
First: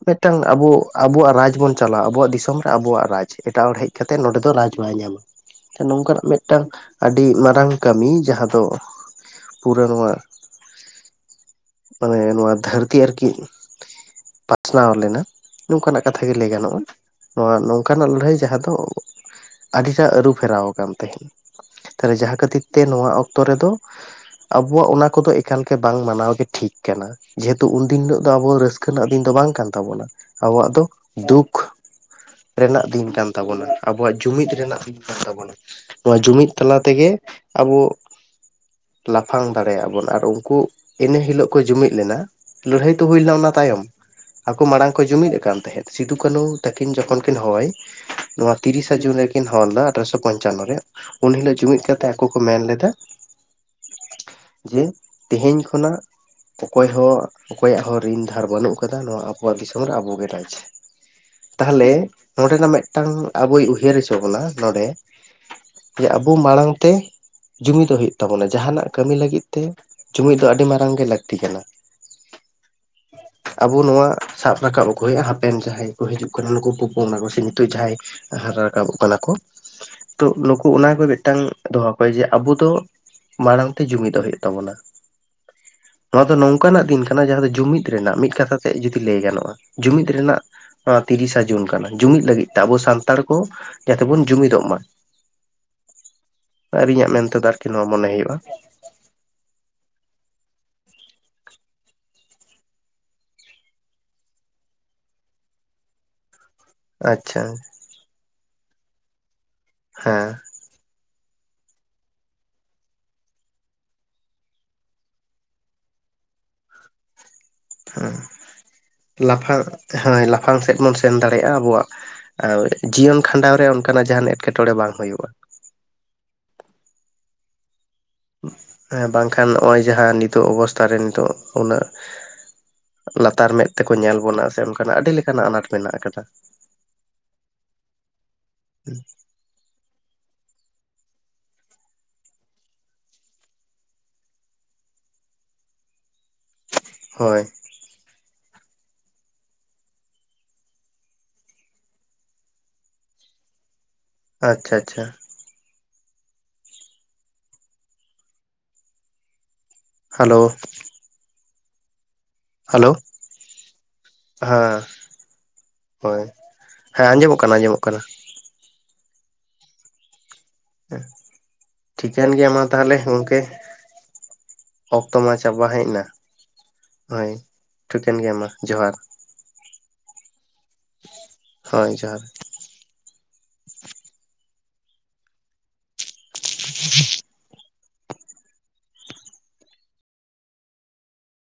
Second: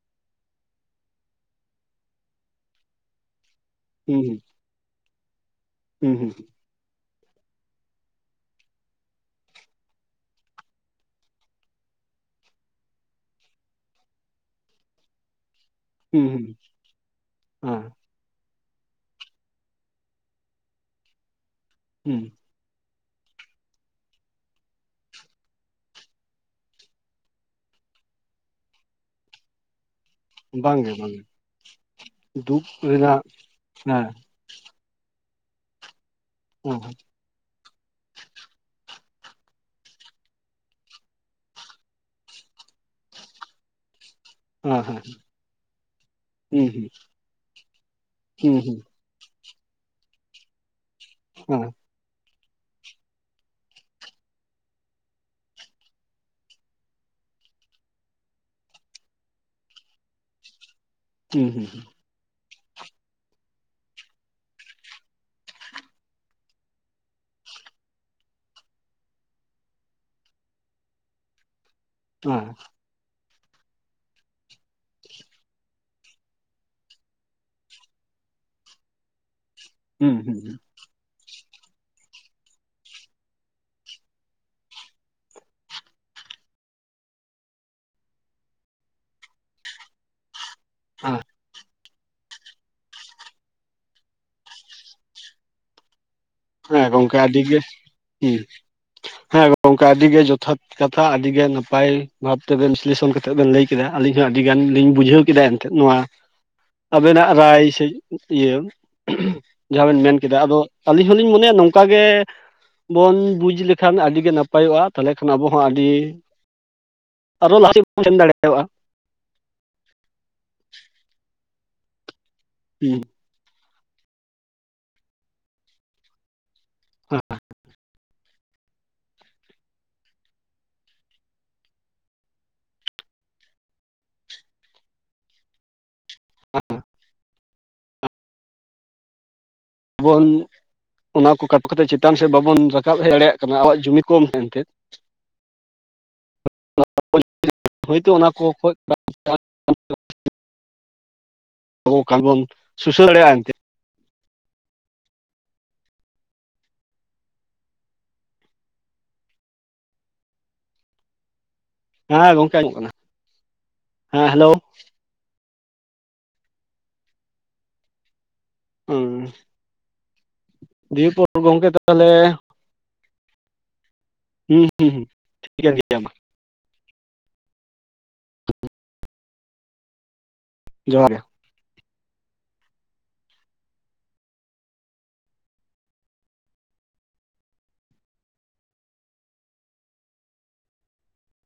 ᱢᱤᱫᱴᱟᱝ ᱟᱵᱚ ᱟᱵᱚᱣᱟᱜ ᱨᱟᱡᱽ ᱵᱚᱱ ᱪᱟᱞᱟᱣ ᱟᱵᱚᱣᱟᱜ ᱫᱤᱥᱚᱢ ᱨᱮ ᱟᱵᱚᱣᱟᱜ ᱨᱟᱡᱽ ᱮᱴᱟᱜ ᱦᱚᱲ ᱦᱮᱡ ᱠᱟᱛᱮ ᱦᱮᱸ ᱱᱚᱰᱮ ᱦᱮᱸ ᱫᱚ ᱨᱟᱡᱽ ᱵᱟᱭ ᱧᱟᱢᱟ ᱛᱚ ᱦᱩᱸ ᱦᱩᱸ ᱦᱩᱸ ᱱᱚᱝᱠᱟᱱᱟᱜ ᱢᱮᱫᱴᱟᱝ ᱟᱹᱰᱤ ᱢᱟᱨᱟᱝ ᱠᱟᱹᱢᱤ ᱡᱟᱦᱟ ᱫᱚ ᱯᱩᱨᱟᱹ ᱱᱚᱣᱟ ᱢᱟᱱᱮ ᱱᱚᱣᱟ ᱫᱷᱟᱹᱨᱛᱤ ᱟᱨᱠᱤ ᱯᱟᱥᱱᱟᱣ ᱞᱮᱱᱟ ᱱᱚᱝᱠᱟᱱᱟᱜ ᱦᱩᱸ ᱦᱩᱸ ᱦᱩᱸ ᱠᱟᱛᱷᱟ ᱦᱩᱸ ᱜᱮ ᱦᱩᱸ ᱞᱟᱹᱭ ᱜᱟᱱᱚᱜᱼᱟ ᱱᱚᱣᱟ ᱦᱩᱸ ᱱᱚᱝᱠᱟᱱᱟᱜ ᱞᱟᱹᱲᱦᱟᱹᱭ ᱡᱟᱦᱟ ᱫᱚ ᱟᱹᱰᱤᱴᱟᱜ ᱟᱹᱨᱩᱯᱷᱮᱨᱟᱣ ᱠᱟᱱ ᱛᱟᱦᱮᱜ, ᱛᱟᱦᱞᱮ ᱦᱮᱸ ᱡᱟᱦᱟ ᱠᱷᱟᱹᱛᱤ ᱛᱮ ᱱᱚᱣᱟ ᱚᱠᱛᱚ ᱨᱮᱫᱚ ᱟᱵᱚᱣᱟᱜ ᱚᱱᱟ ᱠᱚᱫᱚ ᱮᱠᱟᱞ ᱜᱮ ᱵᱟᱝ ᱢᱟᱱᱟᱣ ᱜᱮ ᱴᱷᱤᱠ ᱠᱟᱱᱟ ᱾ ᱡᱮᱦᱮ ᱦᱩᱛᱩ ᱩᱱᱫᱤᱱ ᱦᱤᱞᱳᱜ ᱫᱚ ᱟᱵᱚ ᱨᱟᱹᱥᱠᱟᱹ ᱨᱮᱱᱟᱜ ᱫᱤᱱ ᱫᱚ ᱵᱟᱝ ᱠᱟᱱ ᱛᱟᱵᱚᱱᱟ ᱦᱩᱸ ᱟᱵᱚᱣᱟᱜ ᱫᱚ ᱵᱟᱝᱜᱮ ᱵᱟᱝᱜᱮ ᱫᱩᱠ ᱨᱮᱱᱟᱜ ᱫᱤᱱ ᱠᱟᱱ ᱛᱟᱵᱚᱱᱟ ᱟᱵᱚᱣᱟᱜ ᱡᱩᱢᱤᱫ ᱨᱮᱱᱟᱜ ᱫᱤᱱ ᱠᱟᱱ ᱛᱟᱵᱚᱱᱟ ᱱᱚᱣᱟ ᱡᱩᱢᱤᱫ ᱛᱟᱞᱟ ᱛᱮᱜᱮ ᱟᱵᱚ ᱞᱟᱯᱷᱟᱝ ᱫᱟᱲᱮ ᱟᱵᱚᱱ ᱟᱨ ᱩᱱᱠᱩ ᱤᱱᱟᱹ ᱦᱤᱞᱳᱜ ᱠᱚ ᱡᱩᱢᱤᱫ ᱞᱮᱱᱟ ᱞᱟᱹᱲᱦᱟᱹᱭ ᱛᱚ ᱦᱳᱭ ᱞᱮᱱᱟ ᱚᱱᱟ ᱛᱟᱭᱚᱢ, ᱟᱠᱚ ᱢᱟᱲᱟᱝ ᱠᱚ ᱡᱩᱢᱤᱫ ᱟᱠᱟᱱ ᱛᱟᱦᱮᱫ ᱥᱤᱫᱩ ᱠᱟᱹᱱᱩ ᱛᱟᱹᱠᱤᱱ ᱡᱚᱠᱷᱚᱱ ᱠᱤᱱ ᱦᱚᱭ ᱱᱚᱣᱟ ᱛᱤᱨᱤᱥᱟ ᱡᱩᱱ ᱠᱤᱱ ᱦᱚ ᱞᱮᱫᱟ ᱟᱴᱷᱚᱨᱚᱥᱚ ᱯᱚᱧᱪᱟᱱᱱᱚ ᱨᱮ ᱩᱱ ᱦᱤᱞᱳᱜ ᱡᱩᱢᱤᱫ ᱠᱟᱛᱮᱜ ᱟᱠᱚ ᱠᱚ ᱢᱮᱱ ᱞᱮᱫᱟ ᱡᱮ ᱛᱮᱦᱮᱧ ᱠᱷᱚᱱᱟᱜ ᱚᱠᱚᱭ ᱦᱚᱸ ᱚᱠᱚᱭᱟᱜ ᱦᱚᱸ ᱨᱤᱱ ᱫᱷᱟᱨ ᱵᱟᱹᱱᱩᱜ ᱠᱟᱫᱟ ᱱᱚᱣᱟ ᱟᱵᱚᱣᱟᱜ ᱫᱤᱥᱚᱢ ᱨᱮ ᱟᱵᱚᱜᱮ ᱨᱟᱡᱽ, ᱛᱟᱦᱞᱮ ᱱᱚᱸᱰᱮ ᱱᱟᱜ ᱢᱮᱫᱴᱟᱝ ᱟᱵᱚᱭ ᱩᱭᱦᱟᱹᱨ ᱦᱚᱪᱚ ᱵᱚᱱᱟ ᱱᱚᱰᱮ ᱡᱮ ᱟᱵᱚ ᱢᱟᱲᱟᱝ ᱛᱮ ᱡᱩᱢᱤᱫᱚᱜ ᱦᱳᱭᱳᱜ ᱛᱟᱵᱚᱱᱟ ᱡᱟᱦᱟᱱᱟᱜ ᱠᱟᱹᱢᱤ ᱞᱟᱹᱜᱤᱫ ᱛᱮ ᱡᱩᱢᱤᱫ ᱫᱚ ᱟᱹᱰᱤ ᱢᱟᱨᱟᱝ ᱜᱮ ᱞᱟᱹᱠᱛᱤ ᱠᱟᱱᱟ ᱾ ᱮᱸ ᱟᱵᱚ ᱱᱚᱣᱟ ᱥᱟᱵ ᱨᱟᱠᱟᱵ ᱟᱠᱚ ᱦᱳᱭᱳᱜᱼᱟ ᱦᱟᱯᱮᱱ ᱡᱟᱦᱟᱭ ᱠᱚ ᱦᱤᱡᱩᱜ ᱠᱟᱱᱟ ᱱᱩᱠᱩ [unintelligible] ᱥᱮ ᱱᱤᱛᱚᱜ ᱡᱟᱦᱟᱸᱭ ᱦᱟᱨᱟ ᱨᱟᱠᱟᱵᱚᱜ ᱠᱟᱱᱟ ᱠᱚ ᱛᱚ ᱱᱩᱠᱩ ᱚᱱᱟ ᱠᱚ ᱢᱤᱫᱴᱟᱝ ᱫᱚᱦᱚ ᱠᱚᱭ ᱡᱮ ᱟᱵᱚ ᱫᱚ ᱢᱟᱲᱟᱝ ᱛᱮ ᱡᱩᱢᱤᱫᱚᱜ ᱦᱳᱭᱳᱜ ᱛᱟᱵᱚᱱᱟ, ᱱᱚᱣᱟ ᱫᱚ ᱱᱚᱝᱠᱟᱱᱟᱜ ᱫᱤᱱ ᱠᱟᱱᱟ ᱡᱟᱦᱟ ᱫᱚ ᱡᱩᱢᱤᱫ ᱨᱮᱱᱟᱜ ᱢᱤᱫ ᱠᱟᱛᱷᱟ ᱛᱮ ᱫᱤ ᱞᱟᱹᱭ ᱜᱟᱱᱚᱜᱼᱟ ᱡᱩᱢᱤᱫ ᱨᱮᱱᱟᱜ ᱱᱚᱣᱟ ᱛᱤᱨᱤᱥᱟ ᱡᱩᱱ ᱾ ᱡᱩᱢᱤᱫ ᱞᱟᱹᱜᱤᱫ ᱛᱮ ᱟᱵᱚ ᱥᱟᱱᱛᱟᱲ ᱠᱚ ᱡᱟᱛᱮ ᱵᱚᱱ ᱡᱩᱢᱤᱫᱚᱜ ᱢᱟ, ᱦᱮᱸ ᱟᱹᱨᱤᱧᱟᱹᱜ ᱜᱚᱝᱠᱮ ᱟᱹᱰᱤ ᱢᱮᱱᱛᱮᱫᱚ ᱜᱮ ᱟᱨᱠᱤ ᱱᱚᱣᱟ ᱢᱚᱱᱮ ᱦᱩᱭᱩᱜᱼᱟ ᱦᱩᱸ ᱾ ᱦᱮᱸ ᱜᱚᱝᱠᱮ ᱟᱹᱰᱤᱜᱮ ᱡᱚᱛᱷᱟᱛ ᱠᱟᱛᱷᱟ ᱟᱹᱰᱤ ᱜᱮ ᱱᱟᱯᱟᱭ ᱵᱷᱟᱵᱽ ᱛᱮᱵᱮᱱ ᱵᱤᱥᱞᱮᱥᱚᱱ ᱱᱤᱛᱚᱜ ᱵᱮᱱ ᱞᱟᱹᱭ ᱠᱮᱫᱟ ᱟᱞᱤᱧ ᱦᱚᱸ ᱟᱹᱰᱤ ᱜᱟᱱ ᱞᱤᱧ ᱵᱩᱡᱷᱟᱹᱣ ᱠᱮᱫᱟ ᱮᱱᱛᱮᱜ ᱱᱚᱣᱟ ᱟᱵᱮᱱᱟᱜ ᱟᱪᱪᱷᱟ ᱨᱟᱭ ᱥᱮ ᱤᱭᱟᱹ ᱡᱟᱦᱟᱸ ᱵᱮᱱ ᱢᱮᱱ ᱦᱮᱸ ᱠᱮᱫᱟ ᱟᱫᱚ ᱟᱹᱞᱤᱧ ᱟᱹᱞᱤᱧ ᱦᱚᱞᱤᱧ ᱢᱚᱱᱮᱭᱟ ᱱᱚᱝᱠᱟ ᱜᱮ ᱵᱚᱱ ᱵᱩᱡᱽ ᱞᱮᱠᱷᱟᱱ ᱟᱹᱰᱤᱜᱮ ᱱᱟᱯᱟᱭᱚᱜᱼᱟ ᱛᱟᱦᱞᱮ ᱠᱷᱟᱱ ᱟᱵᱚ ᱦᱚᱸ ᱟᱹᱰᱤ ᱟᱨᱚ ᱞᱟᱦᱟᱥᱮᱫ [unintelligible] ᱵᱚᱱ ᱦᱮᱸ ᱥᱮᱱ ᱫᱟᱲᱮᱭᱟᱜᱼᱟ ᱾ ᱞᱟᱯᱷᱟᱝ ᱦᱮᱭ ᱞᱟᱯᱷᱟᱝ ᱥᱮᱫ ᱵᱚᱱ ᱥᱮᱱ ᱫᱟᱲᱮᱜᱼᱟ ᱟᱵᱚᱣᱟᱜ ᱡᱤᱭᱚᱱ ᱠᱷᱟᱸᱰᱟᱣ ᱨᱮ ᱚᱱᱠᱟᱱᱟᱜ ᱡᱟᱦᱟᱱ ᱮᱴᱠᱮᱴᱚᱬᱮ ᱵᱟᱝ ᱦᱳᱭᱳᱜᱼᱟ, ᱵᱟᱝᱠᱷᱟᱱ ᱱᱚᱜᱼᱚᱭ ᱡᱟᱦᱟ ᱱᱤᱛᱚᱜ ᱚᱵᱚᱥᱛᱷᱟ ᱨᱮ ᱱᱤᱛᱚᱜ ᱩᱱᱟᱹᱜ ᱞᱟᱛᱟᱨ ᱢᱮᱫ ᱛᱮᱠᱚ ᱧᱮᱞ ᱵᱚᱱᱟ ᱥᱮ ᱚᱱᱠᱟᱱᱟᱜ ᱟᱹᱰᱤ ᱞᱮᱠᱟᱱᱟᱜ ᱟᱱᱟᱴ ᱢᱮᱱᱟᱜ ᱟᱠᱟᱫᱟ ᱾ [unintelligible] [unintelligible] ᱵᱚᱱ ᱚᱱᱟ ᱠᱚ ᱠᱟᱴᱚ ᱠᱟᱛᱮᱫ ᱪᱮᱛᱟᱱ ᱥᱮᱫ ᱵᱟᱵᱚᱱ ᱨᱟᱠᱟᱵ ᱦᱮᱡ ᱫᱟᱲᱮᱭᱟᱜ ᱠᱟᱱᱟ ᱟᱵᱣᱟᱜ ᱡᱩᱢᱤ ᱠᱚᱢ ᱢᱮᱱᱛᱮ ᱦᱳᱭ ᱦᱳᱭᱛᱳ ᱚᱱᱟ ᱠᱚ ᱠᱷᱚᱡ ᱟᱵᱚ [unintelligible] ᱵᱚᱱ ᱥᱩᱥᱟᱹᱨ ᱫᱟᱲᱮᱭᱟᱜᱼᱟ ᱮᱱᱛᱮ ᱟᱪᱪᱷᱟ ᱟᱪᱪᱷᱟ ᱦᱮᱞᱳ ᱦᱮᱸ ᱜᱚᱝᱠᱮ ᱟᱸᱡᱟᱢᱚᱜ ᱠᱟᱱᱟ ᱦᱮᱞᱳ ᱦᱮᱸ ᱦᱮᱞᱳ ᱦᱳᱭ ᱦᱮᱸ ᱟᱸᱡᱚᱢᱚᱜ ᱠᱟᱱᱟ ᱟᱸᱡᱚᱢᱚᱜ ᱠᱟᱱᱟ ᱦᱩᱸ ᱜᱚᱝᱠᱮ ᱛᱟᱦᱚᱞᱮ ᱴᱷᱤᱠᱟᱹᱱ ᱜᱮᱭᱟ ᱢᱟ ᱛᱟᱦᱞᱮ ᱜᱚᱢᱠᱮ ᱦᱩᱸ ᱦᱩᱸ ᱚᱠᱛᱚ ᱢᱟ ᱪᱟᱵᱟ ᱴᱷᱤᱠᱟᱹᱱ ᱦᱮᱡ ᱜᱮᱭᱟ ᱮᱱᱟ ᱢᱟ ᱦᱳᱭ ᱴᱷᱤᱠᱟᱹᱱ ᱜᱮᱭᱟ ᱢᱟ ᱡᱚᱦᱟᱨ ᱡᱚᱦᱟᱨ ᱜᱮ ᱦᱳᱭ ᱡᱚᱦᱟᱨ [unintelligible]